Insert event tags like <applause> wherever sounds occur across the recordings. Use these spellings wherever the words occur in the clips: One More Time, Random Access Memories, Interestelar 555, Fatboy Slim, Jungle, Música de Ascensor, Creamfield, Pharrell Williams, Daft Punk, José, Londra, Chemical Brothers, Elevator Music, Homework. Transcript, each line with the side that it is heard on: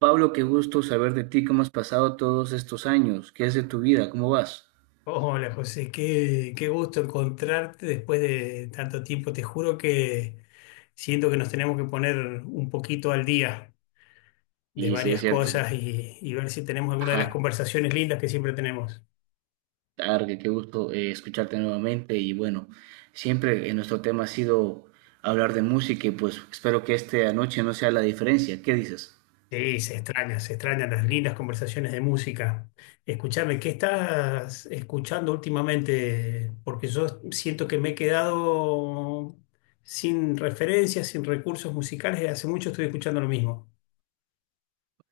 right: Pablo, qué gusto saber de ti. ¿Cómo has pasado todos estos años? ¿Qué es de tu vida? ¿Cómo vas?
left: Hola José, qué gusto encontrarte después de tanto tiempo. Te juro que siento que nos tenemos que poner un poquito al día de
right: Y sí, es
left: varias
right: cierto,
left: cosas y ver si tenemos alguna de las
right: ajá.
left: conversaciones lindas que siempre tenemos.
right: Targue, qué gusto escucharte nuevamente. Y bueno, siempre nuestro tema ha sido hablar de música y pues espero que esta noche no sea la diferencia. ¿Qué dices?
left: Sí, se extrañan las lindas conversaciones de música. Escúchame, ¿qué estás escuchando últimamente? Porque yo siento que me he quedado sin referencias, sin recursos musicales y hace mucho estoy escuchando lo mismo.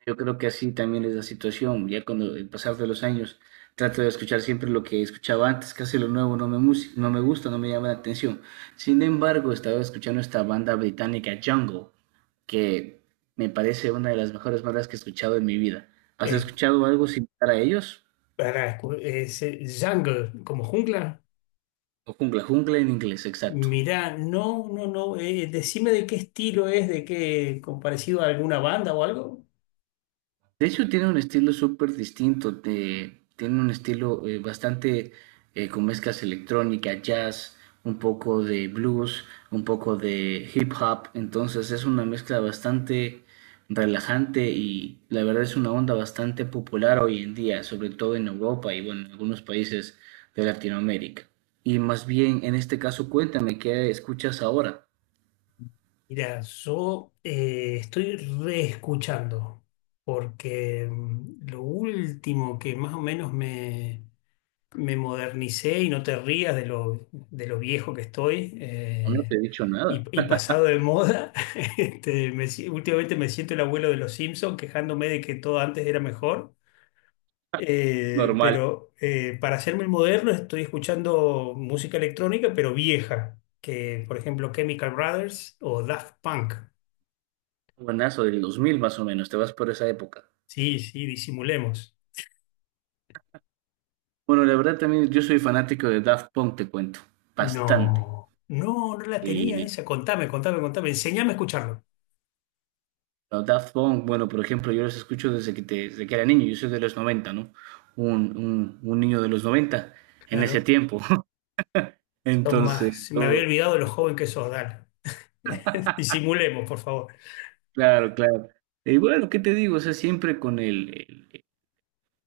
right: Yo creo que así también es la situación. Ya con el pasar de los años trato de escuchar siempre lo que escuchaba antes. Casi lo nuevo no me, no me gusta, no me llama la atención. Sin embargo, estaba escuchando esta banda británica Jungle, que me parece una de las mejores bandas que he escuchado en mi vida. ¿Has escuchado algo similar a ellos?
left: Para, jungle, como jungla.
right: O Jungla, Jungla en inglés, exacto.
left: Mirá, no, no, no. Decime de qué estilo es, de qué, con parecido a alguna banda o algo.
right: De hecho, tiene un estilo súper distinto. Tiene un estilo bastante con mezclas electrónica, jazz, un poco de blues, un poco de hip hop. Entonces es una mezcla bastante relajante y la verdad es una onda bastante popular hoy en día, sobre todo en Europa y bueno, en algunos países de Latinoamérica. Y más bien, en este caso, cuéntame qué escuchas ahora.
left: Mira, yo estoy reescuchando, porque lo último que más o menos me modernicé, y no te rías de lo viejo que estoy,
right: No te he dicho nada.
left: y
right: <laughs>
left: pasado de moda, <laughs> este, me si- últimamente me siento el abuelo de los Simpsons quejándome de que todo antes era mejor.
right: Normal.
left: Para hacerme el moderno estoy escuchando música electrónica, pero vieja, que por ejemplo Chemical Brothers o Daft Punk.
right: Buenazo del 2000 más o menos. Te vas por esa época.
left: Sí, sí, disimulemos.
right: Bueno, la verdad también yo soy fanático de Daft Punk, te cuento, bastante.
left: No, no, no la tenía
right: Y
left: esa. Contame, contame, contame. Enseñame a escucharlo.
right: los Daft Punk, bueno, por ejemplo, yo los escucho desde desde que era niño. Yo soy de los 90, ¿no? Un niño de los 90 en ese
left: Claro,
right: tiempo. <laughs>
left: sos
right: Entonces,
left: más. Me
right: yo,
left: había olvidado de lo joven que sos, dale. <laughs> Disimulemos, por favor.
right: claro, claro. Y bueno, ¿qué te digo? O sea, siempre con el-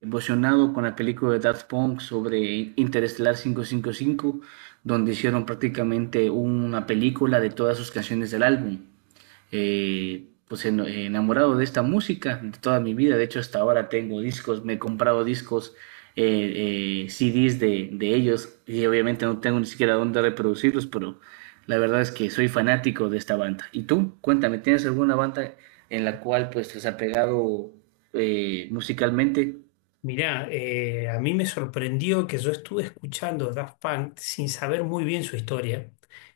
right: emocionado con la película de Daft Punk sobre Interestelar 555, donde hicieron prácticamente una película de todas sus canciones del álbum. Pues enamorado de esta música de toda mi vida. De hecho, hasta ahora tengo discos, me he comprado discos, CDs de ellos y obviamente no tengo ni siquiera dónde reproducirlos, pero la verdad es que soy fanático de esta banda. ¿Y tú? Cuéntame, ¿tienes alguna banda en la cual pues te has apegado musicalmente?
left: Mirá, a mí me sorprendió que yo estuve escuchando Daft Punk sin saber muy bien su historia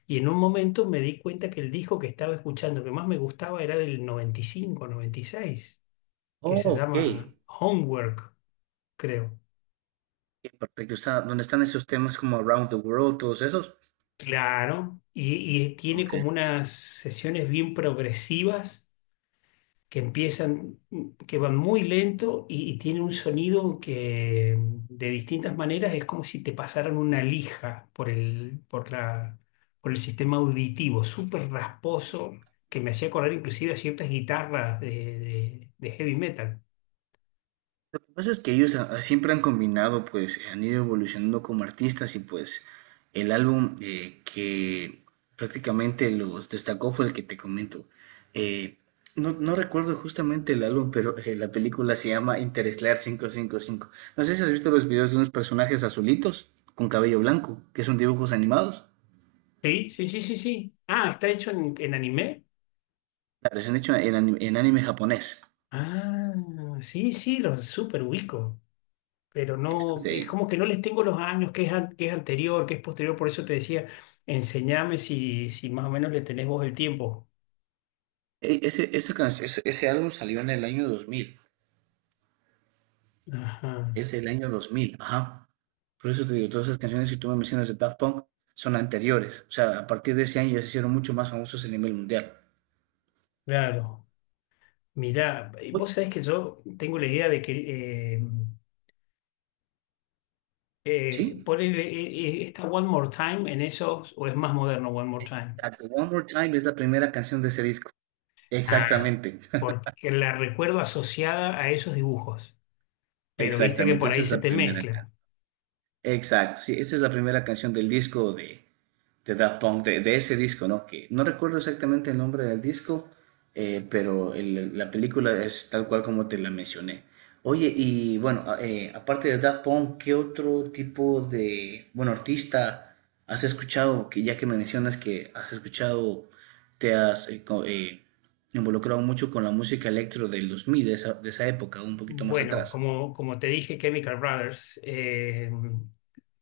left: y en un momento me di cuenta que el disco que estaba escuchando que más me gustaba era del 1995, 1996 que
right: Oh,
left: se
right: ok.
left: llama Homework, creo.
right: Ok, perfecto. Está, ¿dónde están esos temas como Around the World, todos esos?
left: Claro, y tiene
right: Ok.
left: como unas sesiones bien progresivas que empiezan, que van muy lento y tienen un sonido que de distintas maneras es como si te pasaran una lija por el, por la, por el sistema auditivo, súper rasposo, que me hacía acordar inclusive a ciertas guitarras de, de heavy metal.
right: Lo que pasa es que ellos ah, siempre han combinado, pues han ido evolucionando como artistas y pues el álbum que prácticamente los destacó fue el que te comento. Eh, no, no recuerdo justamente el álbum, pero la película se llama Interestelar quinientos cincuenta y cinco. No sé si has visto los videos de unos personajes azulitos con cabello blanco, que son dibujos animados.
left: Sí, sí, sí, sí, sí. Ah, está hecho en anime.
right: Claro, se han hecho en, en anime japonés.
left: Ah, sí, sí, los súper pero
right: Esto es
left: no,
right: de
left: es
right: ahí.
left: como que no les tengo los años, que es, qué es anterior, que es posterior, por eso te decía, enséñame si, si más o menos le tenés vos el tiempo.
right: Ese, esa can- Ese álbum salió en el año 2000.
left: Ajá,
right: Es del año dos mil, ajá. Por eso te digo, todas esas canciones que tú me mencionas de Daft Punk son anteriores. O sea, a partir de ese año ya se hicieron mucho más famosos a nivel mundial.
left: claro. Mirá, eh,
right: Uy,
left: vos sabés que yo tengo la idea de que
right: ¿sí?
left: poner esta One More Time en esos, o es más moderno One More Time.
right: Exacto. One More Time es la primera canción de ese disco.
left: Ah,
right: Exactamente.
left: porque la recuerdo asociada a esos dibujos,
right: <laughs>
left: pero viste que
right: Exactamente,
left: por
right: esa
left: ahí
right: es
left: se
right: la
left: te
right: primera canción.
left: mezcla.
right: Exacto, sí, esa es la primera canción del disco de Daft Punk, de ese disco, ¿no? Que no recuerdo exactamente el nombre del disco, pero la película es tal cual como te la mencioné. Oye, y bueno, aparte de Daft Punk, ¿qué otro tipo de, bueno, artista has escuchado? Que ya que me mencionas que has escuchado, te has involucrado mucho con la música electro del dos mil, de esa época, un poquito más
left: Bueno,
right: atrás.
left: como, como te dije, Chemical Brothers, eh,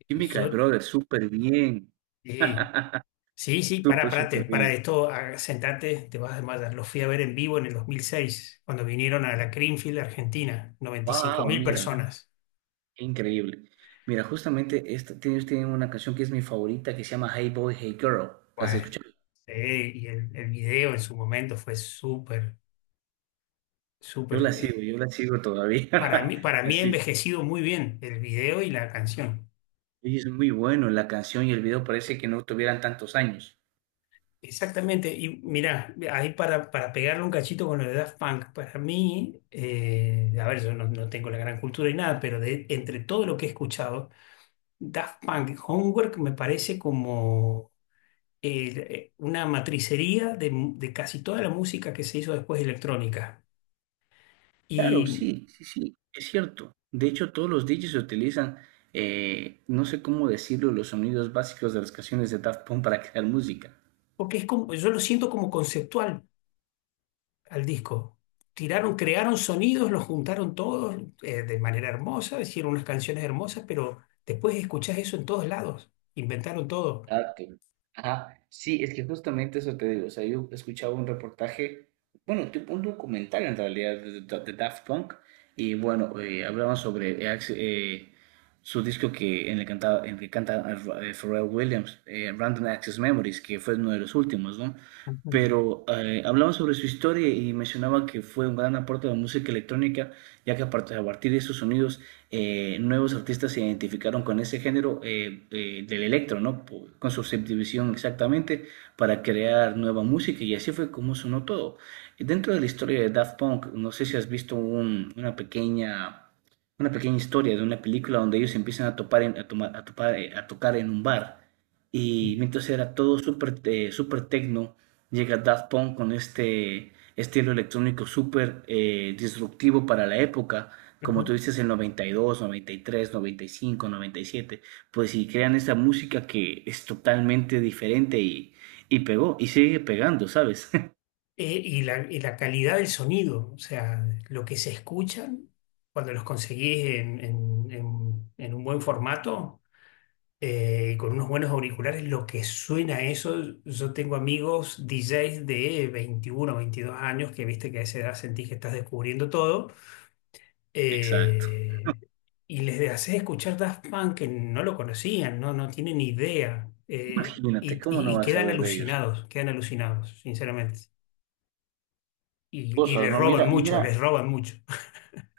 right: Chemical
left: yo
right: Brothers, súper bien.
left: sí,
right: <laughs>
left: sí, sí,
right: Súper,
left: para,
right: súper
left: para
right: bien.
left: esto, ah, sentate, te vas a desmayar. Los fui a ver en vivo en el 2006 cuando vinieron a la Creamfield, Argentina, noventa y cinco
right: Wow,
left: mil
right: mira.
left: personas.
right: Increíble. Mira, justamente esta, ellos tienen una canción que es mi favorita que se llama Hey Boy, Hey Girl. ¿Las has
left: Bueno,
right: escuchado?
left: sí, y el video en su momento fue súper, súper,
right: Yo la sigo todavía. <laughs>
left: para mí ha
right: Así.
left: envejecido muy bien el video y la canción.
right: Y es muy bueno la canción y el video parece que no tuvieran tantos años.
left: Exactamente, y mirá, ahí para pegarle un cachito con lo de Daft Punk, para mí, a ver, yo no, no tengo la gran cultura y nada, pero de, entre todo lo que he escuchado, Daft Punk Homework me parece como una matricería de, de casi toda la música que se hizo después electrónica.
right: Claro,
left: Y
right: sí, sí, sí, es cierto. De hecho, todos los DJs utilizan, no sé cómo decirlo, los sonidos básicos de las canciones de Daft Punk para <laughs> crear música.
left: porque es como, yo lo siento como conceptual al disco. Tiraron, crearon sonidos, los juntaron todos de manera hermosa, hicieron unas canciones hermosas, pero después escuchás eso en todos lados. Inventaron todo.
right: Exacto. Ajá, sí, es que justamente eso te digo. O sea, yo escuchaba un reportaje, bueno, tipo un documental en realidad de, de Daft Punk, y bueno, hablaban sobre su disco que en el, cantaba, en el que canta Pharrell Williams, Random Access Memories, que fue uno de los últimos, ¿no? Pero hablaba sobre su historia y mencionaba que fue un gran aporte a la música electrónica, ya que a partir de esos sonidos nuevos artistas se identificaron con ese género del electro, ¿no? Con su subdivisión exactamente para crear nueva música y así fue como sonó todo. Y dentro de la historia de Daft Punk, no sé si has visto una pequeña historia de una película donde ellos empiezan a topar en- a tomar- a topar, a tocar en un bar y mientras era todo súper súper tecno, llega Daft Punk con este estilo electrónico súper disruptivo para la época, como
left: Ujú.
right: tú dices, el 92, 93, 95, 97. Pues si crean esa música que es totalmente diferente y pegó, y sigue pegando, ¿sabes? <laughs>
left: Y la, y la calidad del sonido, o sea, lo que se escuchan cuando los conseguís en, en un buen formato y con unos buenos auriculares, lo que suena eso, yo tengo amigos DJs de 21, 22 años que viste que a esa edad sentís que estás descubriendo todo
right: Exacto.
left: eh, y les haces escuchar Daft Punk que no lo conocían, no, no tienen idea
right: Imagínate, ¿cómo no
left: y
right: vas a ver de ellos
left: quedan alucinados, sinceramente y
right: cosas,
left: le
right: no?
left: roban
right: Mira,
left: mucho,
right: mira,
left: les roban mucho. <laughs>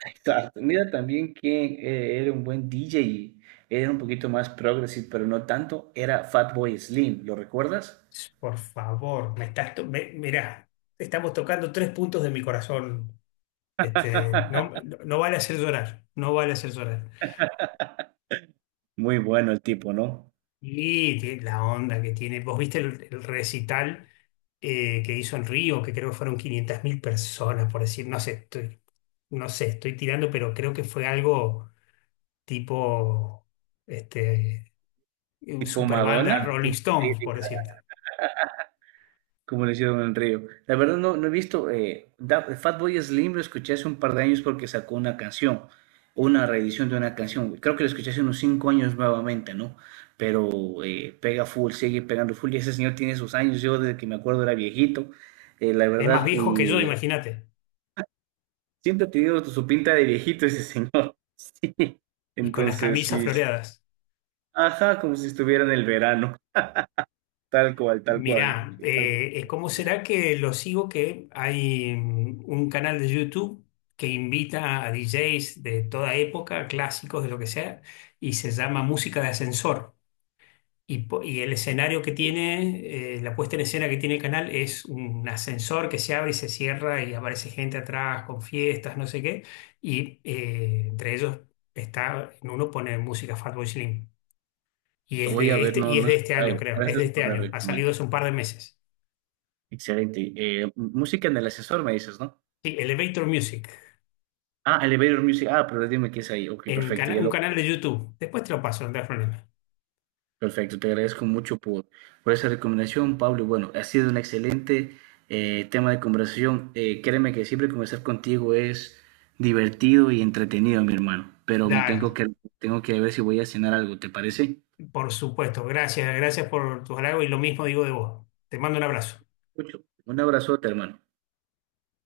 right: exacto. Mira también que era un buen DJ, era un poquito más progressive, pero no tanto, era Fatboy Slim, ¿lo recuerdas?
left: Por favor, me estás to- me- mirá, estamos tocando tres puntos de mi corazón. Este, no, no vale hacer llorar, no vale hacer llorar.
right: Muy bueno el tipo, ¿no?
left: Y tiene la onda que tiene. ¿Vos viste el recital que hizo en Río, que creo que fueron 500.000 personas, por decir, no sé, estoy, no sé, estoy tirando, pero creo que fue algo tipo este,
right: Tipo
left: super banda
right: Madonna,
left: Rolling
right: tipo
left: Stones,
right: Lady,
left: por decirte.
right: como lo hicieron en Río. La verdad no, no he visto, Fatboy Slim lo escuché hace un par de años porque sacó una canción, una reedición de una canción. Creo que lo escuché hace unos 5 años nuevamente, ¿no? Pero pega full, sigue pegando full y ese señor tiene sus años. Yo desde que me acuerdo era viejito, la
left: Es más
right: verdad,
left: viejo que yo,
right: y
left: imagínate.
right: siempre ha tenido su pinta de viejito ese señor. <laughs> Sí,
left: Y con las
right: entonces
left: camisas
right: sí, sí.
left: floreadas.
right: Ajá, como si estuviera en el verano, tal cual, tal cual,
left: Mirá,
right: tal cual.
left: ¿cómo será que lo sigo? Que hay un canal de YouTube que invita a DJs de toda época, clásicos de lo que sea, y se llama Música de Ascensor. Y, y el escenario que tiene, la puesta en escena que tiene el canal es un ascensor que se abre y se cierra y aparece gente atrás con fiestas, no sé qué. Y entre ellos está, en uno pone música Fatboy Slim. Y
right: Lo
left: es
right: voy a
left: de
right: ver,
left: este,
right: no,
left: y es
right: no he
left: de este año,
right: escuchado.
left: creo. Es
right: Gracias
left: de este
right: por la
left: año. Ha salido hace
right: recomendación.
left: un par de meses.
right: Excelente. Música en el ascensor, me dices, ¿no?
left: Sí, Elevator Music.
right: Ah, Elevator Music. Ah, pero dime qué es ahí. Ok, perfecto. Ya
left: Un
right: lo,
left: canal de YouTube. Después te lo paso, no te das problema.
right: perfecto. Te agradezco mucho por esa recomendación, Pablo. Y bueno, ha sido un excelente tema de conversación. Créeme que siempre conversar contigo es divertido y entretenido, mi hermano. Pero me
left: Dale,
right: tengo que ver si voy a cenar algo, ¿te parece?
left: por supuesto. Gracias, gracias por tus halagos y lo mismo digo de vos. Te mando un abrazo.
right: Mucho. Un abrazote, hermano.